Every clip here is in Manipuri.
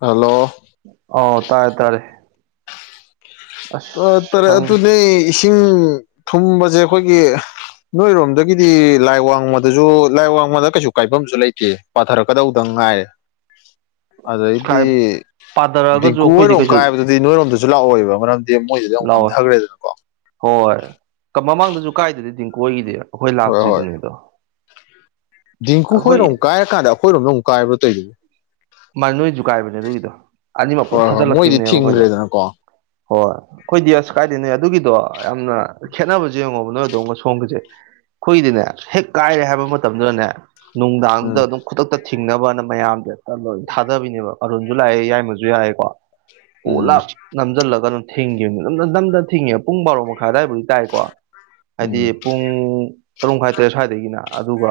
ꯍꯜꯂꯣ ꯑꯥꯎ ꯇꯥꯔꯦ ꯇꯥꯔꯦ ꯑꯁ ꯇꯔꯦꯠ ꯈꯪꯗꯦ ꯑꯗꯨꯅꯦ ꯏꯁꯤꯡ ꯊꯨꯝꯕꯁꯦ ꯑꯩꯈꯣꯏꯒꯤ ꯅꯣꯏꯔꯣꯝꯗꯒꯤꯗꯤ ꯂꯥꯏ ꯋꯥꯡꯃꯗꯁꯨ ꯂꯥꯏ ꯋꯥꯡꯃꯗ ꯀꯩꯁꯨ ꯀꯥꯏꯐꯝꯁꯨ ꯂꯩꯇꯦ ꯄꯥꯊꯔꯛꯀꯗꯧꯗꯪ ꯅꯨꯡꯉꯥꯏ ꯀꯥꯏ ꯑꯗꯩꯗꯤ ꯄꯥꯊꯔꯛꯑꯒꯁꯨ ꯗꯤꯦꯡꯀꯨ ꯑꯩꯈꯣꯏꯗꯤ ꯑꯣꯏꯔꯣꯝ ꯀꯩꯁꯨ ꯀꯥꯏꯕꯗꯨꯗꯤ ꯅꯣꯏꯔꯣꯝꯗꯁꯨ ꯂꯥꯛꯑꯣꯏꯕ ꯃꯔꯝꯗꯤ ꯃꯣꯏꯗꯨꯗꯤ ꯑꯃꯨꯛ ꯂꯥꯛꯑꯣꯑꯣꯦ ꯅꯝꯊꯈ꯭ꯔꯦꯗꯅꯀꯣ ꯍꯣꯏ ꯃꯃꯥꯡꯗꯁꯨ ꯀꯁꯨ ꯀꯥꯏꯗꯗꯤ ꯇꯤꯡꯀꯣꯏꯒꯤꯗꯤ ꯑꯩꯈꯣꯏ ꯂꯥꯛꯇ꯭ꯔꯤꯗꯨꯅꯦ ꯑꯗꯣ ꯗꯤꯦꯡꯀꯨ ꯍꯣꯏꯔꯣꯝ ꯑꯩꯈꯣꯏ ꯀꯥꯏꯔꯀꯥꯟꯗ ꯑꯩꯈꯣꯏꯔꯣꯝꯗ ꯑꯃꯨ ꯀꯥꯏꯕ꯭ꯔꯣ ꯇꯩꯗꯅꯦ ꯃꯥ ꯅꯣꯏ ꯖꯨꯒꯥꯏꯕꯅꯦ ꯑꯗꯨꯒꯤꯗꯣ ꯑꯅꯤꯃꯛ ꯄꯨꯂꯞ ꯍꯣꯏ ꯍꯣꯏ ꯃꯣꯏꯗꯤ ꯊꯥꯖꯤꯜꯂꯛꯈꯤꯕꯅꯦꯕ ꯑꯩꯈꯣꯏꯗ ꯊꯤꯡꯈ꯭ꯔꯦꯗꯅꯀꯣ ꯍꯣꯏ ꯑꯩꯈꯣꯏꯗꯤ ꯑꯁ ꯀꯥꯏꯗ ꯅꯣꯏ ꯑꯗꯨꯒꯤꯗꯣ ꯌꯥꯝꯅ ꯈꯦꯠꯅꯕꯁꯦ ꯌꯦꯡꯉꯣꯕ ꯅꯣꯏ ꯗ ꯁꯣꯝꯒꯤꯁꯦ ꯑꯩꯈꯣꯏꯗꯤꯅꯦ ꯍꯦꯛ ꯀꯥꯏꯔꯦ ꯍꯥꯏꯕ ꯃꯇꯝꯗꯨꯗꯅꯦ ꯅꯨꯡꯗꯥꯡꯗꯨꯗ ꯎꯝ ꯑꯗꯨꯝ ꯈꯨꯗꯛꯇ ꯊꯤꯡꯅꯕꯅ ꯃꯌꯥꯝꯁꯦ ꯊꯥꯗꯕꯤꯅꯦꯕ ꯑꯔꯨꯟꯁꯨ ꯂꯥꯛꯑꯦ ꯌꯥꯏꯃꯁꯨ ꯌꯥꯏꯑꯦꯀꯣ ꯑꯣ ꯎꯝ ꯂꯥꯛ ꯅꯝꯁꯤꯜꯂꯒ ꯑꯗꯨꯝ ꯊꯤꯡꯈꯤꯕꯅꯦ ꯅꯝꯅ ꯅꯝꯗꯅ ꯊꯤꯡꯉꯦ ꯄꯨꯡ ꯕꯥꯔꯣ ꯃꯈꯥꯏ ꯑꯋꯥꯏꯕꯨꯗꯤ ꯇꯥꯏꯀꯣ ꯍꯥꯏꯗꯤ ꯎꯝ ꯄꯨꯡ ꯇꯔꯨꯛ ꯃꯈꯥꯏ ꯇꯔꯦꯠ ꯁ꯭ꯋꯥꯏꯗꯒꯤꯅ ꯑꯗꯨꯒ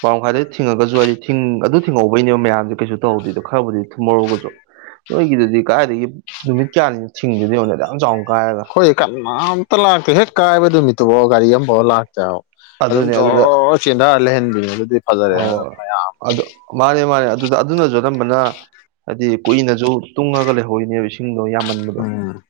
ꯄ ꯃꯈꯥꯏꯗ ꯊꯤꯡꯉꯒꯁꯨ ꯍꯥꯏꯗꯤ ꯊ ꯑꯗꯨ ꯊꯤꯡꯍꯧꯕꯩꯅꯦꯕ ꯃꯌꯥꯝ ꯑꯗꯨ ꯀꯩꯁꯨ ꯇꯧꯗꯦꯗꯣ ꯈꯔꯕꯨꯗꯤ ꯊꯨꯝꯃꯧꯔꯨꯒꯁꯨ ꯅꯣꯏꯒꯤꯗꯨꯗꯤ ꯀꯥꯏꯗꯒꯤ ꯅꯨꯃꯤꯠ ꯀꯌꯥꯅꯤꯅ ꯊꯤꯡꯗꯣꯏꯅꯉ ꯌꯥꯝ ꯆꯥꯎꯅ ꯀꯥꯏꯔꯒ ꯑꯝꯇ ꯂꯥꯛꯇꯦ ꯍꯦꯛ ꯀꯥꯏꯕꯗꯨ ꯃꯤꯇꯨꯕꯣ ꯒꯥꯔꯤ ꯑꯃꯐꯥꯎ ꯂꯥꯛꯇꯑꯣ ꯑꯗꯨꯝ ꯑꯗꯨꯅꯦ ꯖ ꯑꯗꯨꯗ ꯆꯦꯟꯊꯔ ꯂꯩꯍꯟꯕꯤꯅꯤ ꯑꯗꯨꯗꯤ ꯐꯖꯔꯦ ꯍꯣꯏ ꯃꯌꯥꯝ ꯑꯗꯨ ꯃꯥꯅꯦ ꯃꯥꯅꯦ ꯑꯗꯨꯗ ꯑꯗꯨꯅꯁꯨ ꯑꯔꯝꯕꯅ ꯍꯥꯏꯗꯤ ꯀꯨꯏꯅꯁꯨ ꯇꯨꯡꯉꯒ ꯂꯩꯍꯧꯔꯤꯅꯦꯕ ꯏꯁꯤꯡꯗꯣ ꯌꯥꯝꯃꯟꯕꯗꯣ ꯎꯝ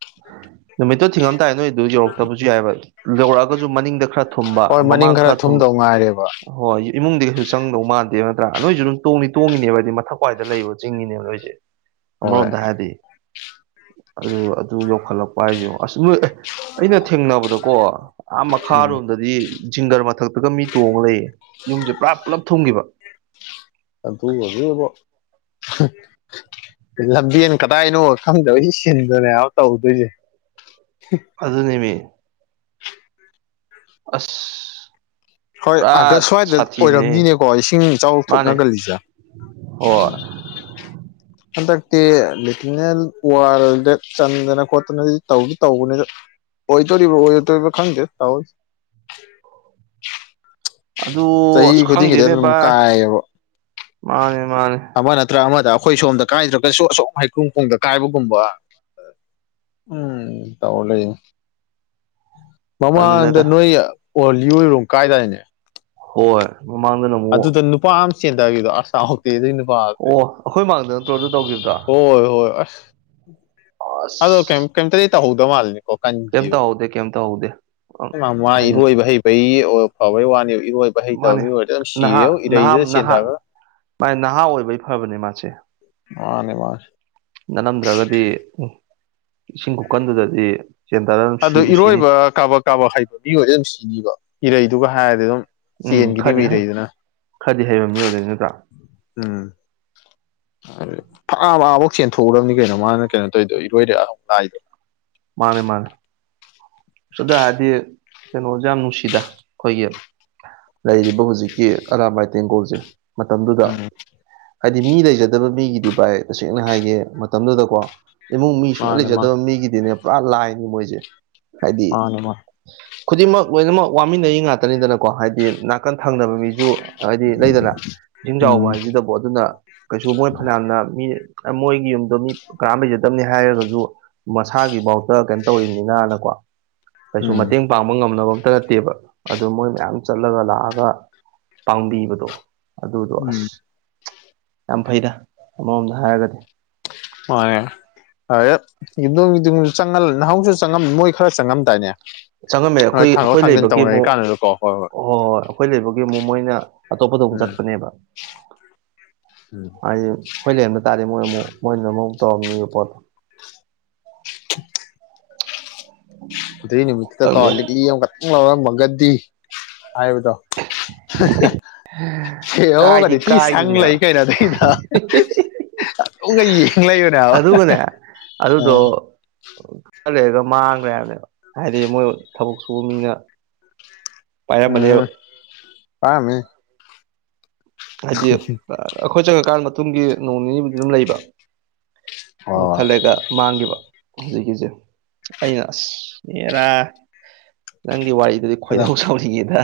ꯅꯨꯃꯤꯠꯇꯣ ꯊꯤꯡꯉꯝꯗꯥ ꯅꯣꯏ ꯑꯗꯨ ꯌꯧꯔꯛꯇꯕꯁꯨ ꯌꯥꯏꯕ ꯌꯧꯔꯛꯑꯒꯁꯨ ꯃꯅꯤꯡꯗ ꯈꯔ ꯊꯨꯝꯕ ꯍꯣꯏ ꯃꯅꯤꯡ ꯃꯃꯥꯡ ꯈꯔ ꯈ꯭ꯔ ꯊꯨꯝꯕ ꯊꯨꯝꯗꯧ ꯉꯥꯏꯔꯦꯕ ꯍꯣꯏ ꯏꯃꯨꯡꯗꯤ ꯀꯩꯁꯨ ꯆꯪꯗꯧ ꯃꯥꯟꯗꯦ ꯅ꯭ꯔꯥ ꯅꯣꯏꯁꯨ ꯑꯗꯨꯝ ꯇꯣꯡꯅꯤ ꯇꯣꯡꯉꯤꯅꯦꯕ ꯍꯥꯏꯗꯤ ꯃꯊꯛ꯭ꯋꯥꯏꯗ ꯂꯩꯕ ꯆꯤꯡꯉꯤꯅꯦꯕ ꯅꯣꯏꯁꯦ ꯍꯣꯏ ꯑꯃꯔꯣꯝꯗ ꯍꯥꯏꯔꯗꯤ ꯑꯗꯨ ꯑꯗꯨ ꯌꯧꯈꯠꯂꯛꯄ ꯍꯥꯏꯁ ꯑꯁ ꯅꯣꯏ ꯑꯦ ꯑꯩꯅ ꯊꯦꯡꯅꯕꯗꯀꯣ ꯑꯥ ꯎꯝ ꯃꯈꯥꯔꯣꯝꯗꯗꯤ ꯁꯤꯡꯒꯔ ꯃꯊꯛꯇꯒ ꯃꯤ ꯇꯣꯡꯉ ꯂꯩꯌꯦꯦ ꯌꯨꯝꯁꯦ ꯄꯨꯔꯥ ꯄꯨꯂꯞ ꯊꯨꯝꯈꯤꯕ ꯑ ꯇ ꯑꯗꯨ ꯂꯝꯕꯦꯟ ꯀꯗꯥꯏꯅꯣ ꯁꯪꯗꯕꯁ ꯁꯤꯟꯗꯅꯦ ꯇꯧꯗꯣꯏꯁꯦ ꯑꯗꯨ ꯑꯗꯨꯅꯦꯃꯤ ꯑꯁ ꯍꯣꯏ ꯄꯨꯔꯥ ꯑꯥꯒꯁ ꯁ꯭ꯋꯥꯏꯗ ꯁꯥꯊꯤꯕꯅꯦ ꯑꯣꯏꯔꯝꯅꯤꯅꯦꯀꯣ ꯏꯁꯤꯡ ꯏꯆꯥꯎꯔ ꯃꯥꯅꯦ ꯊꯣꯛꯅꯒꯜꯂꯤꯁꯦ ꯑꯣ ꯍꯣꯏ ꯍꯟꯗꯛꯇꯤ ꯂꯤꯦꯇꯤꯅꯦꯜ ꯋꯥꯔꯜꯗ ꯆꯟꯗꯅ ꯈꯣꯠꯇꯅ ꯇꯧꯗꯤ ꯇꯧꯕꯅꯤꯗ ꯑꯣꯏ ꯇꯧꯔꯤꯔꯤꯕ ꯑꯣꯏ ꯇꯧꯔꯤꯕ ꯈꯪꯖꯦ ꯇꯋ ꯑꯗꯨ ꯆꯍꯤ ꯑꯁ ꯈꯨꯗꯤꯡꯒꯤꯗ ꯈꯪꯗꯦꯅꯦ ꯑꯗꯨꯝ ꯚꯥꯏ ꯀꯥꯏꯌꯦꯕ ꯃꯥꯅꯦ ꯃꯥꯅꯦ ꯑꯃ ꯅꯠꯇ꯭ꯔ ꯑꯃꯗ ꯑꯩꯈꯣꯏ ꯁꯣꯝꯗ ꯀꯥꯏꯗ꯭ꯔꯒꯁꯨ ꯑꯁꯣ ꯍꯩꯈꯨ ꯄꯨꯡꯗ ꯀꯥꯏꯕꯒꯨꯝꯕ ꯎꯝ ꯇꯍ ꯂꯩ ꯃꯃꯥꯡꯗ ꯇꯜꯂꯦꯗ ꯅꯣꯏ ꯑꯣꯜꯂꯤꯣꯏꯔꯣ ꯀꯥꯏꯗꯥꯏꯅꯦ ꯍꯣꯏ ꯃꯃꯥꯡꯗꯅ ꯑꯃꯨꯛ ꯆꯤꯡꯟ ꯀꯗꯣ ꯑꯁꯛꯇ ꯑꯗꯨꯅ ꯄꯦ ꯑꯣ ꯑꯩꯈꯣꯏ ꯃꯥꯡꯗ ꯅꯠꯇ꯭ꯔꯣ ꯑꯗꯨ ꯇꯧꯈꯤꯕꯗꯣ ꯍꯣꯏ ꯍꯣꯏ ꯑꯁ ꯑꯗꯣ ꯑꯁ ꯀꯩ ꯀꯩꯝꯇ ꯇꯧꯍꯧꯗꯧ ꯃꯥꯜꯅꯤ ꯀꯣ ꯀꯩꯝ ꯀꯟꯈꯤꯕ ꯇꯧꯍꯧꯗꯦ ꯀꯩꯝ ꯇꯧꯍꯧꯗꯦ ꯃꯥ ꯍꯥꯏꯗꯤ ꯏꯔꯣꯏꯕ ꯍꯩꯕꯩ ꯐꯕꯩ ꯋꯥꯅꯦ ꯏꯔꯣꯏꯕ ꯍꯩꯇꯕ ꯃꯥꯅꯦ ꯃꯤꯑꯣꯏ ꯑꯣꯏ ꯅꯍꯥ ꯅꯍꯥ ꯅꯍꯥ ꯃꯥꯥꯏ ꯅꯍꯥ ꯑꯣꯏꯕꯒꯤ ꯐꯕꯅꯦ ꯃꯥꯁꯦ ꯃꯥꯅꯦ ꯃꯥꯁ ꯅꯅꯝꯗ꯭ꯔꯒꯗꯤ ꯎ ꯏꯁꯤꯡ ꯀꯀꯟꯗꯨꯗꯗꯤ ꯑꯗꯨ ꯏꯔꯣꯏꯕ ꯀꯥꯕꯛ ꯀꯥꯕꯛ ꯍꯩꯕ ꯃꯤ ꯑꯣꯏꯗ ꯑꯗꯨꯝ ꯁꯤꯅꯤꯕ ꯏꯔꯩꯗꯨꯒ ꯍꯥꯏꯔꯗꯤ ꯑꯗꯨꯝ ꯎꯝ ꯆꯦꯟꯈꯤꯅꯤꯕ ꯈꯔꯗꯤ ꯍꯩ ꯏꯔꯩꯗꯨꯅ ꯈꯔꯗꯤ ꯍꯩꯕ ꯃꯤꯑꯣꯏꯗꯅꯤ ꯅꯠꯇ ꯎꯝ ꯑꯗꯨ ꯐꯛꯑꯕꯐꯥꯎ ꯆꯦꯟꯊꯣꯛꯎꯔꯕꯅꯤ ꯀꯩꯅꯣ ꯃꯥꯅ ꯀꯩꯅꯣ ꯇꯧꯔꯤꯗꯣ ꯏꯔꯣꯏꯔ ꯑꯃꯨꯛ ꯂꯥꯛꯏꯗꯣ ꯃꯥꯅꯦ ꯃꯥꯅꯦ ꯁꯗꯔꯗꯤ ꯀꯩꯅꯣꯁꯦ ꯌꯥꯝ ꯅꯨꯡꯁꯤꯗ ꯑꯩꯈꯣꯏꯒꯤ ꯂꯩꯔꯤꯕ ꯍꯧꯖꯤꯛꯀꯤ ꯑꯔꯥꯝꯃꯥꯏ ꯇꯦꯡꯒꯣꯜꯁꯦ ꯃꯇꯝꯗꯨꯗ ꯎꯝ ꯍꯥꯏꯗꯤ ꯃꯤ ꯂꯩꯖꯗꯕ ꯃꯤꯒꯤꯗꯤ ꯚꯥꯏ ꯇꯁꯦꯡꯅ ꯍꯥꯏꯒꯦ ꯃꯇꯝꯗꯨꯗꯀꯣ ꯏꯃꯨꯡ ꯃꯤ ꯁꯨꯡꯂ ꯃꯥꯅꯦ ꯃꯥ ꯂꯩꯖꯗꯕ ꯃꯤꯒꯤꯗꯤꯅꯦ ꯄꯨꯔꯥ ꯂꯥꯏꯅꯤ ꯃꯣꯏꯁꯦ ꯍꯥꯏꯗꯤ ꯃꯥꯅꯦ ꯃꯥ ꯈꯨꯗꯤꯡꯃꯛ ꯂꯣꯏꯅꯃꯛ ꯋꯥꯃꯤꯟꯅꯔꯤ ꯉꯥꯛꯇꯅꯤꯗꯅꯀꯣ ꯍꯥꯏꯗꯤ ꯅꯥꯀꯟ ꯊꯪꯅꯕ ꯃꯤꯁꯨ ꯍꯥꯏꯗꯤ ꯂꯩꯗꯅ ꯏꯁꯤꯡ ꯆꯥꯎꯕ ꯎꯝ ꯍꯥꯏꯁꯤꯗꯕꯨ ꯑꯗꯨꯅ ꯀꯩꯁꯨ ꯃꯣꯏ ꯐꯅꯌꯥꯝꯅ ꯃꯤ ꯃꯣꯏꯒꯤ ꯌꯨꯝꯗꯣ ꯃꯤ ꯀꯥꯝ ꯂꯩꯩꯖꯗ ꯈꯤꯕꯅꯤ ꯍꯥꯏꯔꯒꯁꯨ ꯃꯁꯥꯒꯤꯐꯥꯎꯇ ꯀꯩꯅꯣ ꯇꯧꯅꯤꯅꯅꯀꯣ ꯀꯩꯁꯨ ꯎꯝ ꯃꯇꯦꯡ ꯄꯥꯡꯕ ꯉꯝꯅꯕ ꯐꯠꯇ ꯅꯠꯇꯦꯕ ꯑꯗꯨ ꯃꯣꯏ ꯃꯌꯥꯝ ꯆꯠꯂꯒ ꯂꯥꯛꯑꯒ ꯄꯥꯡꯕꯤꯕꯗꯣ ꯑꯗꯨꯗꯣ ꯎꯝ ꯑꯁ ꯌꯥꯝ ꯐꯩꯗ ꯑꯃꯃꯣꯝꯗ ꯍꯥꯏꯔꯒꯗꯤ ꯍꯉꯦ ꯍ ꯌꯨꯝꯗꯣꯡ ꯌꯣꯡꯁꯨ ꯆꯪ ꯅꯍꯧꯁꯨ ꯆꯉ ꯃꯣꯏ ꯈꯔ ꯆꯪꯉꯝꯗꯥꯏꯅꯦ ꯆꯪꯉꯝꯃꯦ ꯍꯣꯏ ꯑꯩꯈꯣꯏ ꯊꯥꯡꯒꯠ ꯑꯩꯈꯣꯏ ꯊꯥꯡꯖꯤꯟ ꯂꯩꯕꯒꯤ ꯑꯃꯨꯛ ꯇꯧꯅꯔꯤꯀꯥꯟꯗꯨꯗꯀꯣ ꯍꯣꯏ ꯍ ꯍꯣꯏ ꯑꯩꯈꯣꯏ ꯂꯩꯕꯒꯤ ꯑꯃꯨꯛ ꯃꯣꯏꯅ ꯑꯇꯣꯞꯄꯗ ꯑꯃꯨꯛ ꯎꯝ ꯆꯠꯄꯅꯦꯕ ꯍꯥꯏ ꯍꯣꯏ ꯂꯩꯝꯅ ꯇꯥꯔꯦ ꯃꯣꯏ ꯑꯃꯨꯛ ꯃꯣꯏꯅ ꯑꯃꯨꯛ ꯇꯝꯅꯤ ꯄꯠꯇ ꯑꯗꯨꯗꯩ ꯅꯨꯃꯤꯠꯇꯨꯗ ꯈꯪꯗꯦ ꯇꯧꯜꯂꯤꯛꯂꯤ ꯑꯃ ꯈꯛꯇꯪ ꯂꯧꯥꯎꯔꯝꯃꯒꯗꯤ ꯍꯥꯏꯕꯗꯣ [inaudible] ꯍ ꯑꯣꯣ ꯀꯥꯏꯗꯤ ꯀꯗꯤꯇꯤ ꯁꯪ ꯂꯩ ꯀꯥꯏꯈꯤꯕꯅꯦꯕ ꯀꯩꯅꯣꯗꯗ ꯀꯩ ꯌꯦ ꯂꯩꯣꯅꯦ ꯑ ꯑꯗꯨꯒꯅꯦ ꯑꯗꯨꯗꯣ ꯈꯔ ꯂꯩꯔꯒ ꯃꯥꯡꯈ꯭ꯔꯦ ꯍꯥꯏꯕꯅꯦꯕ ꯍꯥꯏꯗꯤ ꯃꯣꯏ ꯊꯕꯛ ꯁꯨꯕ ꯃꯤꯅ ꯄꯔ ꯃꯂ ꯄꯥꯝꯃꯤꯃꯦ ꯍꯥꯏꯗꯤ ꯑꯩꯈꯣꯏ ꯆꯪꯉꯀꯥꯟ ꯃꯇꯨꯡꯒꯤ ꯅꯣꯡ ꯅꯤꯅꯤꯕꯨꯗꯤ ꯑꯗꯨꯝ ꯂꯩꯕ ꯍꯣꯏ ꯑꯗꯨ ꯍꯣꯏ ꯈꯜꯂꯒ ꯃꯥꯡꯈꯤꯕ ꯍꯧꯖꯤꯛꯀꯤꯁꯦ ꯑꯩꯅ ꯑꯁꯅꯦꯔꯥ ꯅꯪꯒꯤ ꯋꯥꯔꯤ ꯑꯗꯨꯗꯤ ꯈꯣꯏꯗ ꯁꯥꯎꯔꯤꯉꯦꯗ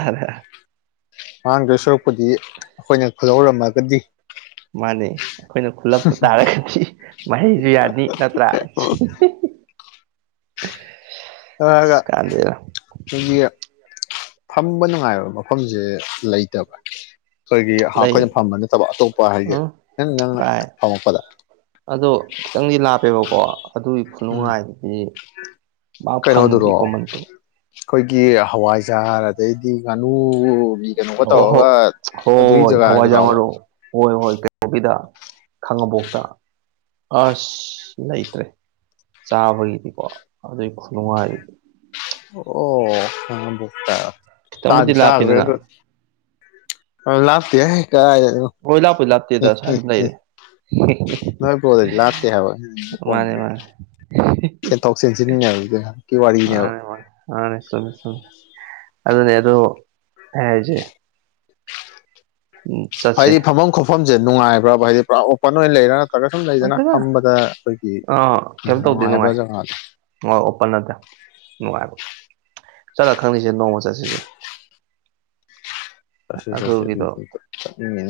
ꯃꯥꯡꯗ ꯁꯨꯔꯛꯄꯨꯗꯤ ꯑꯩꯈꯣꯏꯅ ꯈꯍꯧꯔꯝꯃꯒꯗꯤ ꯃꯥꯅꯦ ꯑꯩꯈꯣꯏꯅ ꯈꯨꯜꯂꯝꯄ ꯇꯥꯔꯒꯗꯤ ꯃꯍꯩꯁꯨ ꯌꯥꯅꯤ ꯅꯠꯇ꯭ꯔꯥ ꯍꯒ ꯀꯥꯟꯗꯦꯗ ꯌꯦꯌꯥ ꯐꯝꯕ ꯅꯨꯡꯉꯥꯏꯕ ꯃꯐꯝꯁꯦ ꯂꯩꯇꯕ ꯑꯩꯈꯣꯏꯒꯤ ꯂꯩ ꯑꯩꯈꯣꯏꯅ ꯐꯝꯕ ꯅꯠꯇꯕ ꯑꯇꯣꯞꯄ ꯍꯥꯏꯁꯦ ꯎꯝ ꯅꯪ ꯅꯪꯅ ꯕꯥꯏ ꯐꯝꯃꯛꯄꯗ ꯑꯗꯣ ꯈꯤꯇꯪꯗꯤ ꯂꯥꯞꯄꯦꯕꯀꯣ ꯑꯗꯨꯒꯤ ꯎꯝ ꯈꯨꯅꯨꯡꯉꯥꯏꯗꯤ ꯀꯩꯅꯣꯗꯨꯔꯣ ꯑꯩꯈꯣꯏꯒꯤ ꯍꯋꯥꯏꯖꯥꯔ ꯑꯗꯩꯗꯤ ꯉꯥꯅꯨ ꯑꯣ ꯍꯣ ꯑꯗꯨꯒꯤ ꯍꯣꯏꯣꯏ ꯍꯋꯥꯖꯥꯃꯨ ꯖꯒꯥꯗꯨꯔꯕ ꯍꯣꯏ ꯍꯣꯏ ꯀꯩꯕꯤꯗ ꯈꯥꯡꯉꯕꯣꯛꯇ ꯑꯁ ꯂꯩꯇ꯭ꯔꯦ ꯆꯥꯕꯒꯤꯗꯤꯀꯣ ꯑꯗꯨꯒꯤ ꯈꯨꯅꯨꯡꯉꯥꯏꯔꯗꯤ ꯑꯣꯛꯇ ꯈꯤꯇꯪꯕꯨꯗꯤ ꯇꯕꯤꯗꯒ꯭ꯔꯦ ꯂꯥꯞꯄꯤꯗꯅ ꯑꯗꯨ ꯂꯥꯛꯇ ꯀ ꯍꯣꯏ ꯂꯥꯞꯄꯨꯗꯤ ꯂꯥꯞꯇꯦꯗ ꯁ꯭ꯋꯥꯏ ꯑꯗꯨꯝ ꯂꯩꯔꯦ ꯅ ꯀ ꯂꯥꯁꯇ ꯍꯥꯏꯕ ꯃꯥꯅꯦ ꯃꯥꯅꯦ ꯆꯦꯟꯊꯣꯛ ꯆꯦꯟꯁꯤꯟꯉꯕ ꯑꯅꯦ ꯃꯥꯅꯦꯃꯦꯃꯦ ꯑꯗꯨꯅꯦ ꯑ ꯑꯗꯨꯣ ꯍꯥꯏꯆꯦ ꯍꯥꯏꯗꯤ ꯐꯝꯐꯝ ꯈꯣꯠꯐꯝꯁꯦ ꯅꯨꯡꯉꯥꯏꯕ꯭ꯔꯥꯕ ꯍꯥꯏꯗꯤ ꯄꯨꯔꯥ ꯑꯣꯄꯟ ꯑꯣꯏꯅ ꯂꯩꯔ ꯅ꯭ꯔꯒ ꯁꯨꯝ ꯂꯩꯗꯅ ꯑꯣꯏꯗꯦꯗ ꯐꯝꯕꯗ ꯑꯩꯈꯣꯏꯒꯤ ꯅꯨꯡꯉꯥꯏꯕ ꯖꯒꯥꯗꯣ ꯃ ꯑꯣꯄꯗ ꯅꯅꯨꯡꯉꯥꯏꯔꯣ ꯆꯂ ꯈꯪꯅꯤꯁ ꯅꯣꯡꯃ ꯆꯥꯁꯤꯁ ꯆꯁꯦ ꯆꯁꯦ ꯑꯗꯨ ꯇ ꯇ ꯆꯅꯤ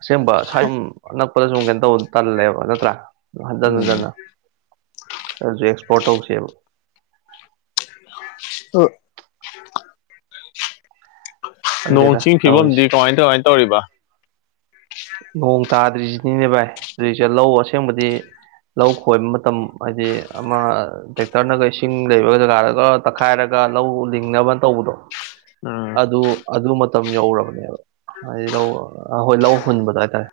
ꯑꯁꯦꯡꯕ ꯁ꯭ꯋꯥꯏꯨꯝ ꯑ ꯅꯛꯄꯗ ꯁꯨꯝ ꯀꯩꯅꯣ ꯇꯧ ꯇꯜꯂꯦꯕ ꯅꯠꯇ꯭ꯔꯥ ꯍꯟꯖꯤꯟ ꯎꯝ ꯍꯟꯖꯤꯟꯅ ꯑꯗꯨꯁꯨ ꯑꯦꯛꯁꯄꯣꯔꯠ ꯇꯧꯁꯦꯕ ꯑꯣ ꯅꯣꯡ ꯈꯪꯗꯦꯗ ꯆꯤꯡ ꯇꯧꯔꯤꯁꯦ ꯐꯤꯕꯝꯗꯤ ꯀꯃꯥꯏ ꯀꯃꯥꯏꯅ ꯇꯧꯔꯤꯕ ꯅꯣꯡ ꯇꯥꯗ꯭ꯔꯤꯁꯤꯅꯤꯅꯦ ꯚꯥꯏ ꯑꯗꯨꯁꯦ ꯂꯧ ꯑꯁꯦꯡꯕꯗꯤ ꯂꯧ ꯈꯣꯏꯕ ꯃꯇꯝ ꯍꯥꯏꯗꯤ ꯑꯃ ꯇꯦꯛꯇꯔꯅꯒ ꯏꯁꯤꯡ ꯂꯩꯕꯒ ꯖꯒꯥꯗꯒ ꯇꯛꯈꯥꯏꯔꯒ ꯂꯧ ꯂꯤꯡꯅꯕꯅ ꯇꯧꯕꯗꯣ ꯎꯝ ꯑꯗꯨ ꯑꯗꯨ ꯃꯇꯝ ꯌꯧꯔꯕꯅꯦꯕ ꯍꯥꯏꯗꯤ ꯂꯧ ꯍꯣꯏ ꯂꯧ ꯍꯨꯟꯕꯗ ꯍꯥꯏꯇꯥꯔꯦ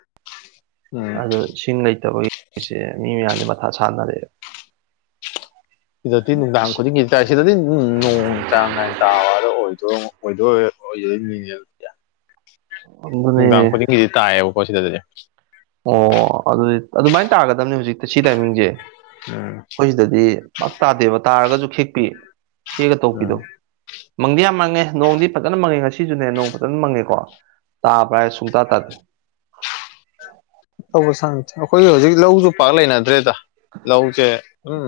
ꯎꯝ ꯑꯗ ꯏꯁꯤꯡ ꯂꯩꯇꯕꯒꯤ ꯑꯩꯁꯦ ꯃꯤ ꯃꯌꯥꯝꯒꯤ ꯃꯊꯥ ꯁꯥꯟꯅꯔꯦ ꯁꯤꯗꯗꯤ ꯅꯨꯡꯗꯥꯡ ꯈꯨꯗꯤꯡꯒꯤ ꯇ ꯁꯤꯗꯗꯤꯝ ꯅꯣꯡ ꯆꯥꯡ ꯅꯥꯏꯅ ꯇꯥꯔ ꯑꯣꯏꯗꯣꯏ ꯑꯣꯏꯗꯣꯏꯔꯅꯦ ꯑꯗꯨꯅꯦ ꯅꯨꯡꯗꯥꯡ ꯈꯨꯗꯤꯡꯒꯤꯗꯤ ꯇꯥꯛꯑꯦꯕ ꯄꯣꯁꯤꯗ ꯑꯗꯨꯗꯤ ꯑꯣ ꯑꯗꯨꯗꯤ ꯑꯗꯨꯃꯥꯏꯅ ꯇꯥꯒꯗꯝꯕꯅꯤ ꯍꯧꯖꯤꯛꯇ ꯁꯤ ꯇꯥꯏꯃꯤꯡꯁꯦ ꯎꯝ ꯑꯩꯈꯣꯏ ꯁꯤꯗꯗꯤ ꯄꯞ ꯇꯥꯗꯦꯕ ꯇꯥꯔꯒꯁꯨ ꯈꯤꯛꯄꯤ ꯁꯤꯒ ꯎꯝ ꯇꯧꯕꯄꯤꯗꯣ ꯃꯪꯗꯤ ꯌꯥꯝ ꯃꯪꯉꯦ ꯅꯣꯡꯗꯤ ꯐꯖꯅ ꯃꯪꯉꯦ ꯉꯁꯤꯁꯨꯅꯦ ꯅꯣꯡ ꯐꯖꯅ ꯃꯪꯉꯦꯀꯣ ꯇꯥ ꯄ꯭ꯔꯥꯏ ꯁꯨꯨꯡꯇꯥ ꯇꯗꯤ ꯇꯧꯕ ꯁꯅꯦ ꯑꯩꯈꯣꯏ ꯍꯧꯖꯤꯛ ꯂꯧꯁꯨ ꯄꯥꯛ ꯂꯩꯅꯗ꯭ꯔꯦꯗ ꯂꯧꯁꯦ ꯎꯝ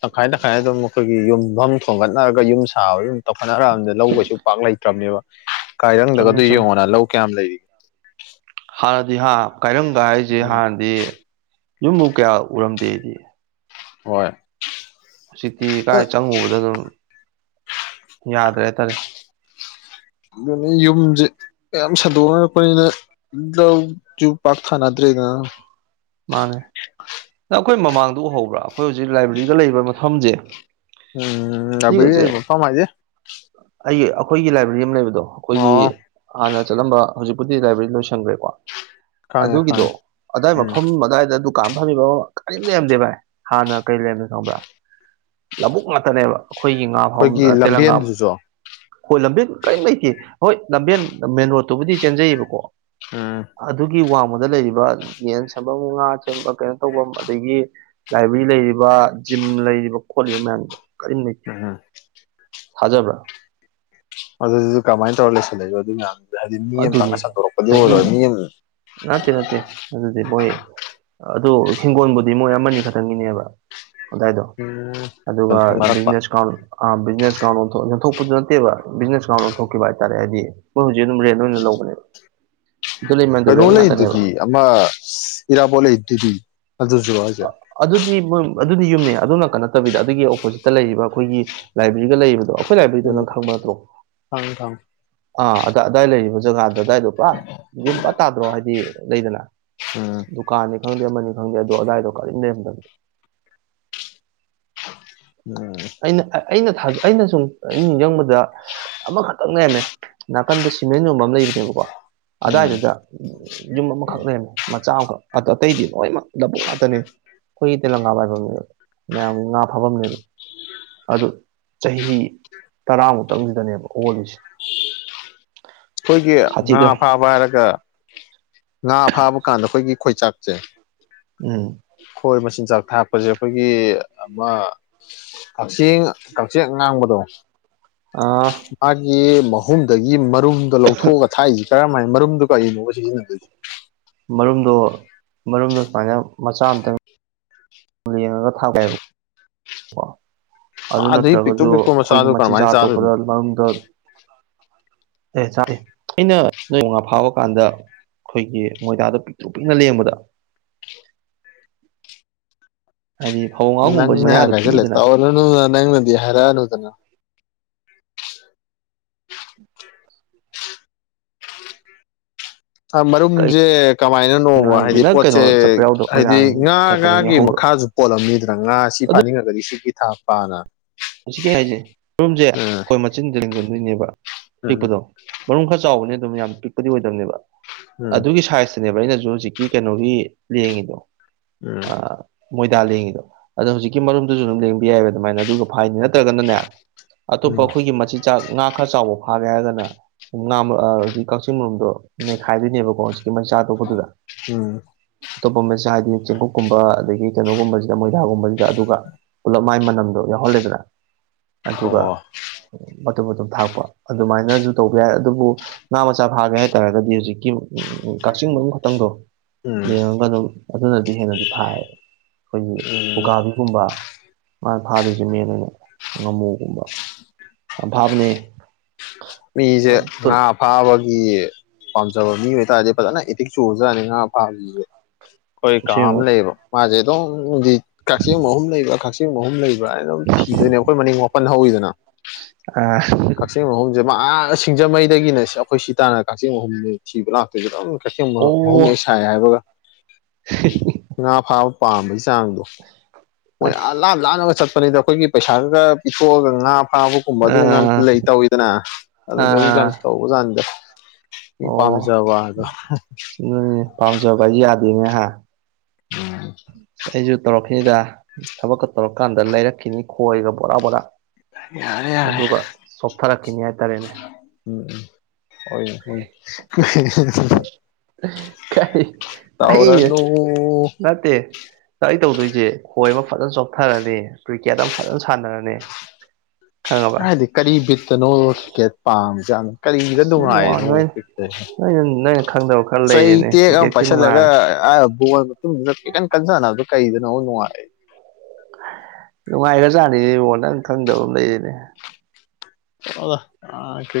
ꯇꯪꯈꯥꯏ ꯇꯪꯈꯥꯏꯅ ꯑꯗꯨꯝ ꯑꯩꯈꯣꯏꯒꯤ ꯌꯨꯝ ꯃꯐꯝ ꯊꯣꯡꯒꯠꯅꯔꯒ ꯌꯨꯝ ꯁꯥꯕ ꯌꯨꯝ ꯇꯧꯈꯠꯅꯔꯑꯕ ꯂꯧꯧꯕꯩꯁꯨ ꯄꯥꯛ ꯂꯩꯇ꯭ꯔꯕꯅꯦꯕ ꯆꯨꯝꯃꯦ ꯀꯥꯏꯔꯪꯗꯒꯗꯨ ꯆꯨꯝꯃꯦ ꯌꯦꯡꯉꯣꯅ ꯂꯧ ꯀꯌꯥꯝ ꯂꯩꯔꯤꯒꯦ ꯍꯥꯟꯅꯗꯤ ꯍꯥ ꯀꯥꯏꯔꯪꯒ ꯍꯥꯏꯁꯦ ꯎꯝ ꯍꯥꯟꯅꯗꯤ ꯌꯨꯝꯕꯨ ꯀꯌꯥ ꯎꯔꯝꯗꯦ ꯑꯩꯗꯤ ꯍꯣꯏ ꯍꯧꯖꯤꯛꯇꯤ ꯀꯥꯏ ꯆꯪꯉꯨꯕꯗ ꯑꯗꯨꯝ ꯌꯥꯗ꯭ꯔꯦ ꯍꯥꯏꯇꯥꯔꯦ ꯑꯗꯨ ꯌꯨꯝꯁꯦ ꯌꯥꯝ ꯁꯟꯗꯣꯛꯅꯔꯛꯄꯅꯤꯅ ꯂꯧꯁꯨ ꯄꯥꯛꯔ ꯊꯥꯅꯗ꯭ꯔꯦ ꯒ ꯃꯥꯅꯦ ꯅꯪ ꯑꯩꯈꯣꯏ ꯃꯃꯥꯡꯗ ꯎꯍꯧꯕ꯭ꯔꯥ ꯑꯩꯈꯣꯏ ꯍꯧꯖꯤꯛ ꯂꯥꯏꯕ꯭ꯔꯦꯔꯤꯗ ꯂꯩꯕ ꯃꯐꯝꯁꯦ ꯎꯝ ꯑꯕ ꯁꯤꯒꯁꯦ ꯃꯄ ꯃꯥꯁꯦ ꯑꯩꯒꯤ ꯑꯩꯈꯣꯏꯒꯤ ꯂꯥꯏꯕ꯭ꯔꯦꯔꯤ ꯑꯃ ꯂꯩꯕꯗꯣ ꯑꯩꯈꯣꯏꯒꯤ ꯑꯣ ꯍꯥꯟꯅ ꯆꯠꯂꯝꯕ ꯍꯧꯖꯤꯛꯄꯨꯗꯤ ꯂꯥꯏꯕ꯭ꯔꯦꯔꯤ ꯂꯣꯏꯁꯟꯈ꯭ꯔꯦꯀꯣ ꯈꯪꯉꯦ ꯑꯗꯨꯒꯤꯗꯣ ꯈꯪꯉꯦ ꯑꯗꯥꯏ ꯎꯝ ꯃꯐꯝ ꯑꯗꯨꯗꯥꯏꯗ ꯀꯥꯝ ꯐꯝꯃꯤꯕ ꯑꯃ ꯀꯔꯤꯝ ꯂꯩꯔꯝꯗꯦ ꯚꯥꯏ ꯍꯥꯟꯅ ꯀꯔꯤ ꯂꯩꯔꯝꯗ ꯈꯪꯕ꯭ꯔꯥ ꯂꯧꯕꯨꯛ ꯉꯥꯛꯇꯅꯦꯕ ꯑꯩꯈꯣꯏꯒꯤ ꯉꯥ ꯐꯥꯎ ꯑꯩꯈꯣꯏꯒꯤ ꯇꯦꯂꯪꯒꯥ ꯂꯝꯕꯦꯟꯗꯨꯁꯨ ꯍꯣꯏ ꯂꯝꯕꯦꯟ ꯀꯔꯤꯝ ꯂꯩꯇꯦ ꯍꯣꯏ ꯂꯝꯕꯦꯟ ꯃꯦꯟ ꯔꯣꯗꯠꯇꯨꯕꯨꯗꯤ ꯆꯦꯟꯖꯩꯌꯦꯕꯀꯣ ꯎꯝ ꯑꯗꯨꯒꯤ ꯋꯥꯡꯃꯗ ꯂꯩꯔꯤꯕ ꯌꯦꯟꯁ ꯁꯦꯝꯐꯝ ꯉꯥ ꯁꯦꯝ ꯀꯩꯅꯣ ꯇꯧꯐꯝ ꯑꯗꯒꯤ ꯂꯥꯏꯕ꯭ꯔꯦꯔꯤ ꯂꯩꯔꯤꯕ ꯖꯤꯝ ꯂꯩꯔꯤꯕ ꯈꯣ ꯃꯦꯟꯗꯣ ꯑ ꯍꯖꯕ꯭ꯔꯥ ꯑꯗꯨꯗꯨꯗꯤ ꯀꯃꯥꯏꯅ ꯇꯧꯔ ꯂꯩꯁꯜꯂꯛꯏꯣ ꯑꯗꯨ ꯃꯌꯥꯝ ꯑꯗꯨꯅꯦ ꯆꯍꯤ ꯑꯃ ꯅꯅꯥꯠꯇꯦ ꯅꯠꯇꯦ ꯑꯗꯨꯗꯤ ꯃꯣꯏ ꯑꯗꯨ ꯍꯤꯡꯒꯣꯜꯕꯨꯗꯤ ꯃꯣꯏ ꯑꯃꯅꯤ ꯈꯛꯇꯪꯒꯤꯅꯦꯕ ꯑꯏꯗꯣ ꯎꯝ ꯆꯟꯊꯣꯛꯅꯔꯛꯄ ꯑꯗꯨꯒꯕꯤꯅꯦꯁ ꯀꯥꯎ ꯣꯛꯄ ꯅꯠꯇꯦꯕ ꯕꯤꯅꯦꯈꯤꯕ ꯍꯥꯏꯇꯥꯔꯦ ꯍꯥꯏꯗꯤꯣꯏ ꯍꯧꯛ ꯅꯣꯏꯅ ꯂꯧꯕꯅꯦ ꯀꯩꯅꯣ ꯂꯩꯗꯨꯗꯤ ꯑꯃ ꯏꯔꯥꯕꯣꯠ ꯂꯩꯗꯨꯗꯤ ꯑꯗꯨꯁꯨꯔꯣ ꯍꯥꯏꯁꯦ ꯑꯗꯨꯗꯤ ꯑꯗꯨꯗꯤ ꯌꯨꯝꯅꯦ ꯑꯗꯨꯅ ꯀ ꯅꯠꯇꯕꯤꯗ ꯑꯗꯨꯒꯤ ꯑꯣꯄꯣꯖꯤꯠꯇ ꯂꯩꯔꯤꯕ ꯑꯩꯈꯣꯏꯒꯤ ꯂꯥꯏꯕ꯭ꯔꯦꯔꯤꯒ ꯂꯩꯔꯤꯕꯗꯣ ꯑꯩꯈꯣꯏ ꯂꯥꯏꯕ꯭ꯔꯦꯔꯤꯗ ꯎꯝ ꯅꯪ ꯈꯪꯕ ꯅꯠꯇ꯭ꯔꯣ ꯈꯪꯉꯦ ꯈꯪꯉꯦ ꯑꯥ ꯑ ꯑꯗꯥꯏ ꯂꯩꯔꯤꯕ ꯖꯒꯥꯗ ꯑꯗꯨꯗꯥꯏꯗꯣ ꯄꯨꯔꯥ ꯌꯨꯝ ꯄ ꯇꯥꯗ꯭ꯔꯣ ꯍꯥꯏꯗꯤ ꯂꯩꯗꯅ ꯗꯨꯀꯥꯟꯅꯤ ꯈꯪꯗꯦ ꯑꯃꯅꯤ ꯈꯪꯗꯦ ꯑꯗꯣ ꯑꯗꯥꯏꯗꯣ ꯀꯔꯤꯝ ꯅꯦꯝꯗꯒꯦ ꯎꯝ ꯑꯩꯅꯥꯖ ꯑꯩꯅ ꯁꯨꯝ ꯅꯤꯡꯁꯤꯡꯕꯗ ꯑꯃꯈꯛꯇꯪ ꯅꯦꯝꯃꯦ ꯅꯥꯀꯟꯗ ꯁꯤꯃꯦꯟ ꯌꯣꯟꯕ ꯑꯃ ꯂꯩꯕꯅꯦꯕꯀꯣ ꯎꯝ ꯑꯗꯨꯗꯥꯏꯗꯨꯗ ꯌꯨꯝ ꯑꯃꯈꯛ ꯂꯩꯔꯝꯃꯦ ꯃꯆꯥ ꯑꯃꯈꯛ ꯑꯣ ꯑꯇꯩꯗꯤ ꯂꯣꯏꯃꯛ ꯂꯕꯨꯨꯛ ꯉꯥꯛꯇꯅꯤ ꯑꯩꯈꯣꯏꯒꯤ ꯇꯦꯂꯪꯒꯥ ꯄꯥꯏꯐꯝꯅꯦꯗ ꯃꯌꯥꯝꯒꯤ ꯉꯥ ꯐꯥꯐꯝꯅꯦ ꯑꯗꯨ ꯑꯗꯨ ꯆꯍꯤ ꯇꯔꯥꯃꯨꯛꯇꯪꯁꯤꯗꯅꯦꯕ ꯑꯣꯜꯂꯤꯁꯦ ꯑꯩꯈꯣꯏꯒꯤ ꯉꯥ ꯁꯥꯊꯤꯗ꯭ꯔꯣ ꯐꯥꯕ ꯍꯥꯏꯔꯒ ꯉꯥ ꯐꯥꯕ ꯀꯥꯟꯗ ꯑꯩꯈꯣꯏꯒꯤ ꯈꯣꯏꯆꯥꯛꯁꯦ ꯎꯝ ꯈꯣꯏ ꯃꯆꯤꯟꯖꯥꯛ ꯊꯥꯛꯄꯁꯦ ꯑꯩꯈꯣꯏꯒꯤ ꯑꯃ ꯀꯛꯆꯦꯡ ꯀꯛꯆꯦꯡ ꯉꯥꯡꯕꯗꯣ ꯃꯥꯒꯤ ꯃꯍꯨꯝꯗꯒꯤ ꯃꯔꯨꯝꯗꯣ ꯂꯧꯊꯣꯛꯑꯒ ꯊꯥꯛꯏꯁꯤ ꯀꯔꯝꯥꯏꯅ ꯃꯔꯨꯝꯗꯨꯣ ꯀꯩꯅꯣꯕ ꯁꯤꯖꯤꯟꯅꯗꯣꯏꯁꯦ ꯃꯔꯨꯝꯗꯣ ꯃꯔꯨꯝꯗꯣ ꯁꯨꯃꯥꯏꯅ ꯃꯆꯥ ꯑꯃꯝꯇꯪ ꯊꯥꯎꯥꯏꯕ ꯑꯗꯨ ꯑꯗꯨꯒꯤ ꯄꯤꯛꯇ꯭ꯔꯨ ꯅꯠꯇ꯭ꯔꯒꯁꯨ ꯄꯤꯛꯄ ꯑꯩꯈꯣꯏꯒꯤ ꯃꯆꯥꯗꯨ ꯀꯔꯃꯥꯏꯅ ꯃꯆꯤꯟꯖꯥꯛ ꯑꯇꯣꯞꯄꯗ ꯆꯥꯗꯣꯏꯅꯣ ꯃꯅꯨꯡꯗ ꯑꯦ ꯆꯥꯛ ꯑꯩꯅ ꯅꯣꯏ ꯃꯉꯥ ꯐꯥꯕ ꯀꯥꯟꯗ ꯑꯩꯈꯣꯏꯒꯤ ꯃꯣꯏꯗꯥꯗ ꯄꯤꯛꯇꯣ ꯄꯤꯛꯅ ꯂꯦꯡꯕꯗ [inaudible] ꯍꯥꯏꯗꯤ ꯐꯧ ꯉꯥꯎꯒꯨꯝꯕꯁꯤ ꯅꯪꯅꯦ ꯃꯌꯥꯗꯣ ꯍꯥꯏꯥꯏꯆ ꯂꯩꯦ ꯄꯤꯛꯏꯗꯅ ꯇꯧꯔꯅ ꯅꯪꯅꯗꯤ ꯍꯥꯏꯔꯅꯨꯗꯅ [inaudible] ꯑ ꯀꯩꯅꯣ ꯃꯔꯔꯨꯝꯖꯦ ꯀꯃꯥꯏꯅꯅꯣꯕ ꯍꯥꯏꯁꯦ ꯍꯥꯏꯗꯤ ꯅꯪ ꯄꯣꯠꯁꯦ ꯀꯩꯅꯣ ꯆꯠꯄ ꯌꯥꯎꯗ꯭ꯔꯣ ꯍꯥꯏꯗꯤ ꯃꯣꯏꯔꯥꯡ ꯉꯥ ꯆꯠꯄ ꯑꯗꯨꯝ ꯉꯥꯒꯤ ꯌꯥꯎꯍꯧꯕ꯭ꯔꯣ ꯃꯈꯥꯁꯨ ꯄꯣꯠꯂꯝꯃꯤꯗꯅ ꯑꯗ ꯉꯥꯁꯤ ꯐꯥꯅꯤꯡꯉꯒꯗꯤ ꯁꯤꯒꯤ ꯊꯥꯛ ꯄꯥꯅ ꯃꯁꯤ ꯀꯩ ꯍꯥꯏꯁꯦ ꯔꯨꯝꯁꯦ ꯑꯩꯈꯣꯏ ꯃꯆꯤꯟꯗ ꯂꯤꯡꯁꯤꯟꯗꯣꯏꯅꯦꯕ ꯎꯝ ꯄꯤꯛꯄꯗꯣ ꯃꯔꯨꯝ ꯈꯔ ꯆꯥꯎꯕꯅꯦ ꯑꯗꯨꯝ ꯌꯥꯝ ꯄꯤꯛꯄꯗꯤ ꯑꯣꯏꯗꯝꯅꯦꯕ ꯑꯗꯨꯒꯤ ꯁꯥꯏꯖꯇꯅꯦꯕ ꯑꯩꯅꯁꯨ ꯍꯧꯖꯤꯛꯀꯤ ꯀꯩꯅꯣꯒꯤ ꯂꯦꯡꯉꯤꯗꯣ ꯎꯝ ꯎꯝ ꯑ ꯃꯣꯏꯗꯥ ꯂꯦꯡꯉꯤꯗꯣ ꯑꯗꯣ ꯍꯧꯖꯤꯛꯀꯤ ꯃꯔꯨꯝꯗꯨꯁꯨ ꯑꯗꯨꯝ ꯂꯦꯡꯕ ꯌꯥꯏꯕ ꯑꯗꯨꯃꯥꯏꯅ ꯑꯗꯨꯒ ꯐꯥꯏꯅꯤ ꯅꯠꯇ꯭ꯔꯒꯅꯅꯦ ꯑꯇꯣꯞꯄ ꯎꯝ ꯑꯩꯈꯣꯏꯒꯤ ꯃꯆꯤꯟꯖꯥꯛ ꯉꯥ ꯈꯔ ꯆꯥꯎꯕ ꯐꯥꯔꯦ ꯍꯥꯏꯔꯒꯅ ꯁ ꯍꯧꯖꯤꯛ ꯀꯛꯆꯤꯡ ꯃꯔꯨꯝꯗꯣ ꯅꯩꯈꯥꯏꯗꯣꯏꯅꯦꯕꯀꯣ ꯀꯃ ꯆꯥ ꯇꯣꯛ ꯀꯣꯗꯨꯗ ꯎꯝ ꯑꯇꯣꯞꯄ ꯑꯃꯁꯦ ꯍꯥꯏꯗꯤ ꯆꯦꯡꯀꯨꯞꯣꯛꯀꯨꯝꯕ ꯑꯗꯒꯤ ꯀꯩꯅꯣꯒꯨꯝꯕꯁꯤꯗ ꯃꯣꯏꯗꯥꯥꯒꯨꯝꯕꯁꯤꯗ ꯑꯗꯨꯒ ꯄꯨꯂꯞ ꯃꯥꯏ ꯃꯅꯝꯗꯣ ꯌꯥꯎꯍꯜꯂꯦꯗꯅ ꯑꯗꯨꯒ ꯑꯣ ꯑꯗꯨꯝ ꯑꯗꯨꯝ ꯊꯥꯛꯄ ꯑꯗꯨꯃꯥꯏꯅꯁꯨ ꯇꯧꯕ ꯌꯥꯏ ꯑꯗꯨꯕꯨ ꯉꯥ ꯃꯆꯥ ꯐꯥꯒꯦ ꯍꯥꯏꯇꯥꯔꯒꯗꯤ ꯍꯧꯖꯤꯛꯀꯤ ꯎꯝ ꯎ ꯀꯛꯆꯤꯡ ꯃꯅꯨꯡ ꯈꯛꯇꯪꯗꯣ ꯎꯝ ꯌꯦꯡꯉꯒ ꯑꯗꯨꯝ ꯑꯗꯨꯅꯗꯤ ꯍꯦꯟꯅꯗꯤ ꯐꯥꯏ ꯑꯩꯈꯣꯏꯒꯤ ꯎꯝ ꯎꯀꯥꯕꯤꯒꯨꯝꯕ ꯃꯥꯒꯤ ꯐꯥꯗꯣꯏꯁꯦ ꯃꯦꯅꯅꯦ ꯉꯥꯃꯨꯒꯨꯝꯕ ꯐꯥꯕ ꯃꯤꯁꯦ ꯉꯥ ꯐꯥꯕꯒꯤ ꯄꯥꯝꯖꯕ ꯃꯤ ꯑꯣꯏꯇꯥꯔꯗꯤ ꯐꯖꯅ ꯏꯇꯤꯛ ꯆꯨꯔꯖꯥꯅꯤꯅ ꯄꯥꯝꯁꯤꯁꯨꯦ ꯑꯩꯈꯣꯏ ꯀꯥ ꯑꯃ ꯁꯤꯡꯕ ꯂꯩꯕ ꯃꯥꯁꯦ ꯑꯗꯨꯝ ꯀꯛꯆꯤꯡ ꯑꯍꯨꯝ ꯂꯩꯕ ꯀꯛꯆꯤꯡ ꯑꯍꯨꯝ ꯂꯩꯕ ꯑꯗꯨꯝ ꯊꯤꯗꯣꯏꯅꯦꯕ ꯑꯩꯈꯣꯏ ꯃꯅꯤꯡ ꯃꯥꯄꯟ ꯍꯧꯋꯤꯗꯅ ꯑ ꯀꯛꯆꯤꯡ ꯃꯐꯝꯁꯦ ꯃꯥ ꯁꯤꯡꯖꯃꯩꯗꯒꯤꯅ ꯑꯩꯈꯣꯏ ꯁꯤ ꯇꯥꯟꯅ ꯀꯛꯆꯤꯡ ꯃꯐꯝ ꯊꯤꯕ ꯂꯥꯛꯇꯣꯏꯁꯨ ꯑꯗꯨꯝ ꯀꯁꯦꯡꯕ ꯑꯍꯨꯝꯂ ꯑꯣ ꯁꯥꯏ ꯍꯥꯏꯕꯒ ꯉꯥ ꯐꯥꯕ ꯄꯥ ꯆꯥꯡꯗꯣ ꯃꯣꯏ ꯑꯁ ꯂꯥꯥꯟ ꯂꯥꯥꯟꯂꯒ ꯆꯠꯄꯅꯤꯗ ꯑꯩꯈꯣꯏꯒꯤ ꯄꯩꯁꯥ ꯈ ꯈ ꯄꯤꯊꯣꯛꯑꯒ ꯉꯥ ꯐꯥꯕꯒꯨꯝꯕ ꯑꯗꯨꯒꯨꯝꯕ ꯑꯇ ꯑꯥ ꯂꯩ ꯇꯧꯋꯤꯗꯅ ꯑꯗꯨꯗꯨꯗꯒꯤ ꯀ ꯑꯥ ꯇꯧꯕꯖꯥꯅꯤꯗ ꯑꯣ ꯁꯤ ꯄꯝꯖ ꯌꯦꯡꯉꯦ ꯑ ꯑꯩꯁꯨ ꯇꯧꯔꯛꯈꯤꯗ ꯊꯕꯛꯀ ꯇꯧꯔꯀꯥꯟꯗ ꯂꯩꯔꯛꯈꯤꯅꯤ ꯈꯣꯏꯔꯒ ꯕꯣꯔꯥ ꯕꯣꯔꯥ ꯌꯥꯔꯦ ꯌꯥꯔꯦ ꯑꯗꯨꯒ ꯆꯣꯛꯊꯔꯛꯈꯤꯅꯤ ꯍꯥꯏꯇꯥꯔꯦꯅꯦ ꯍ ꯀ ꯀ ꯅ ꯇꯔꯤ ꯇꯧꯗꯣꯏꯁꯦ ꯈꯣꯏ ꯑꯃ ꯐꯖꯅ ꯆꯣꯊꯔꯅꯤ ꯀ꯭ꯔꯤꯛꯀꯦꯠ ꯑꯃ ꯐꯖꯅ ꯁꯥꯟꯅꯔꯅꯤ ꯈꯪꯉꯕ ꯍꯥꯏꯗꯤ ꯀꯔꯤ ꯕꯤꯠꯇꯅꯣꯒꯦ ꯄꯥꯝꯖꯥꯠꯅꯣ ꯀꯔꯤꯗ ꯑꯁ ꯅꯨꯡꯉꯥꯏꯔꯤꯅꯣ ꯅꯣꯏ ꯄꯤꯛꯇꯔꯤꯦ ꯅꯣꯏꯅ ꯅꯣꯏꯅ ꯈꯪꯗꯕ ꯈꯔ ꯆꯩ ꯂꯩꯔꯦꯅꯦ ꯇꯦꯛ ꯑꯃ ꯀ꯭ꯔꯤꯛꯀꯦꯠꯀꯤ ꯄꯥꯏꯁꯤꯜꯂꯒ ꯅꯨꯡꯉꯥꯏ ꯃꯇꯨꯡ ꯆꯠꯀꯦ ꯀ ꯀꯟꯖꯅꯕꯗꯣ ꯀꯩꯗꯅ ꯅꯨꯡꯉꯥꯏ ꯅꯨꯡꯉꯥꯏꯈ꯭ꯔꯖꯥꯠꯅꯤꯅꯦ ꯏꯕꯉꯣꯟ ꯅꯪ ꯈꯪꯗꯕ ꯑꯃ ꯂꯩꯔꯤꯅꯦ ꯑꯣꯗ ꯑ ꯀ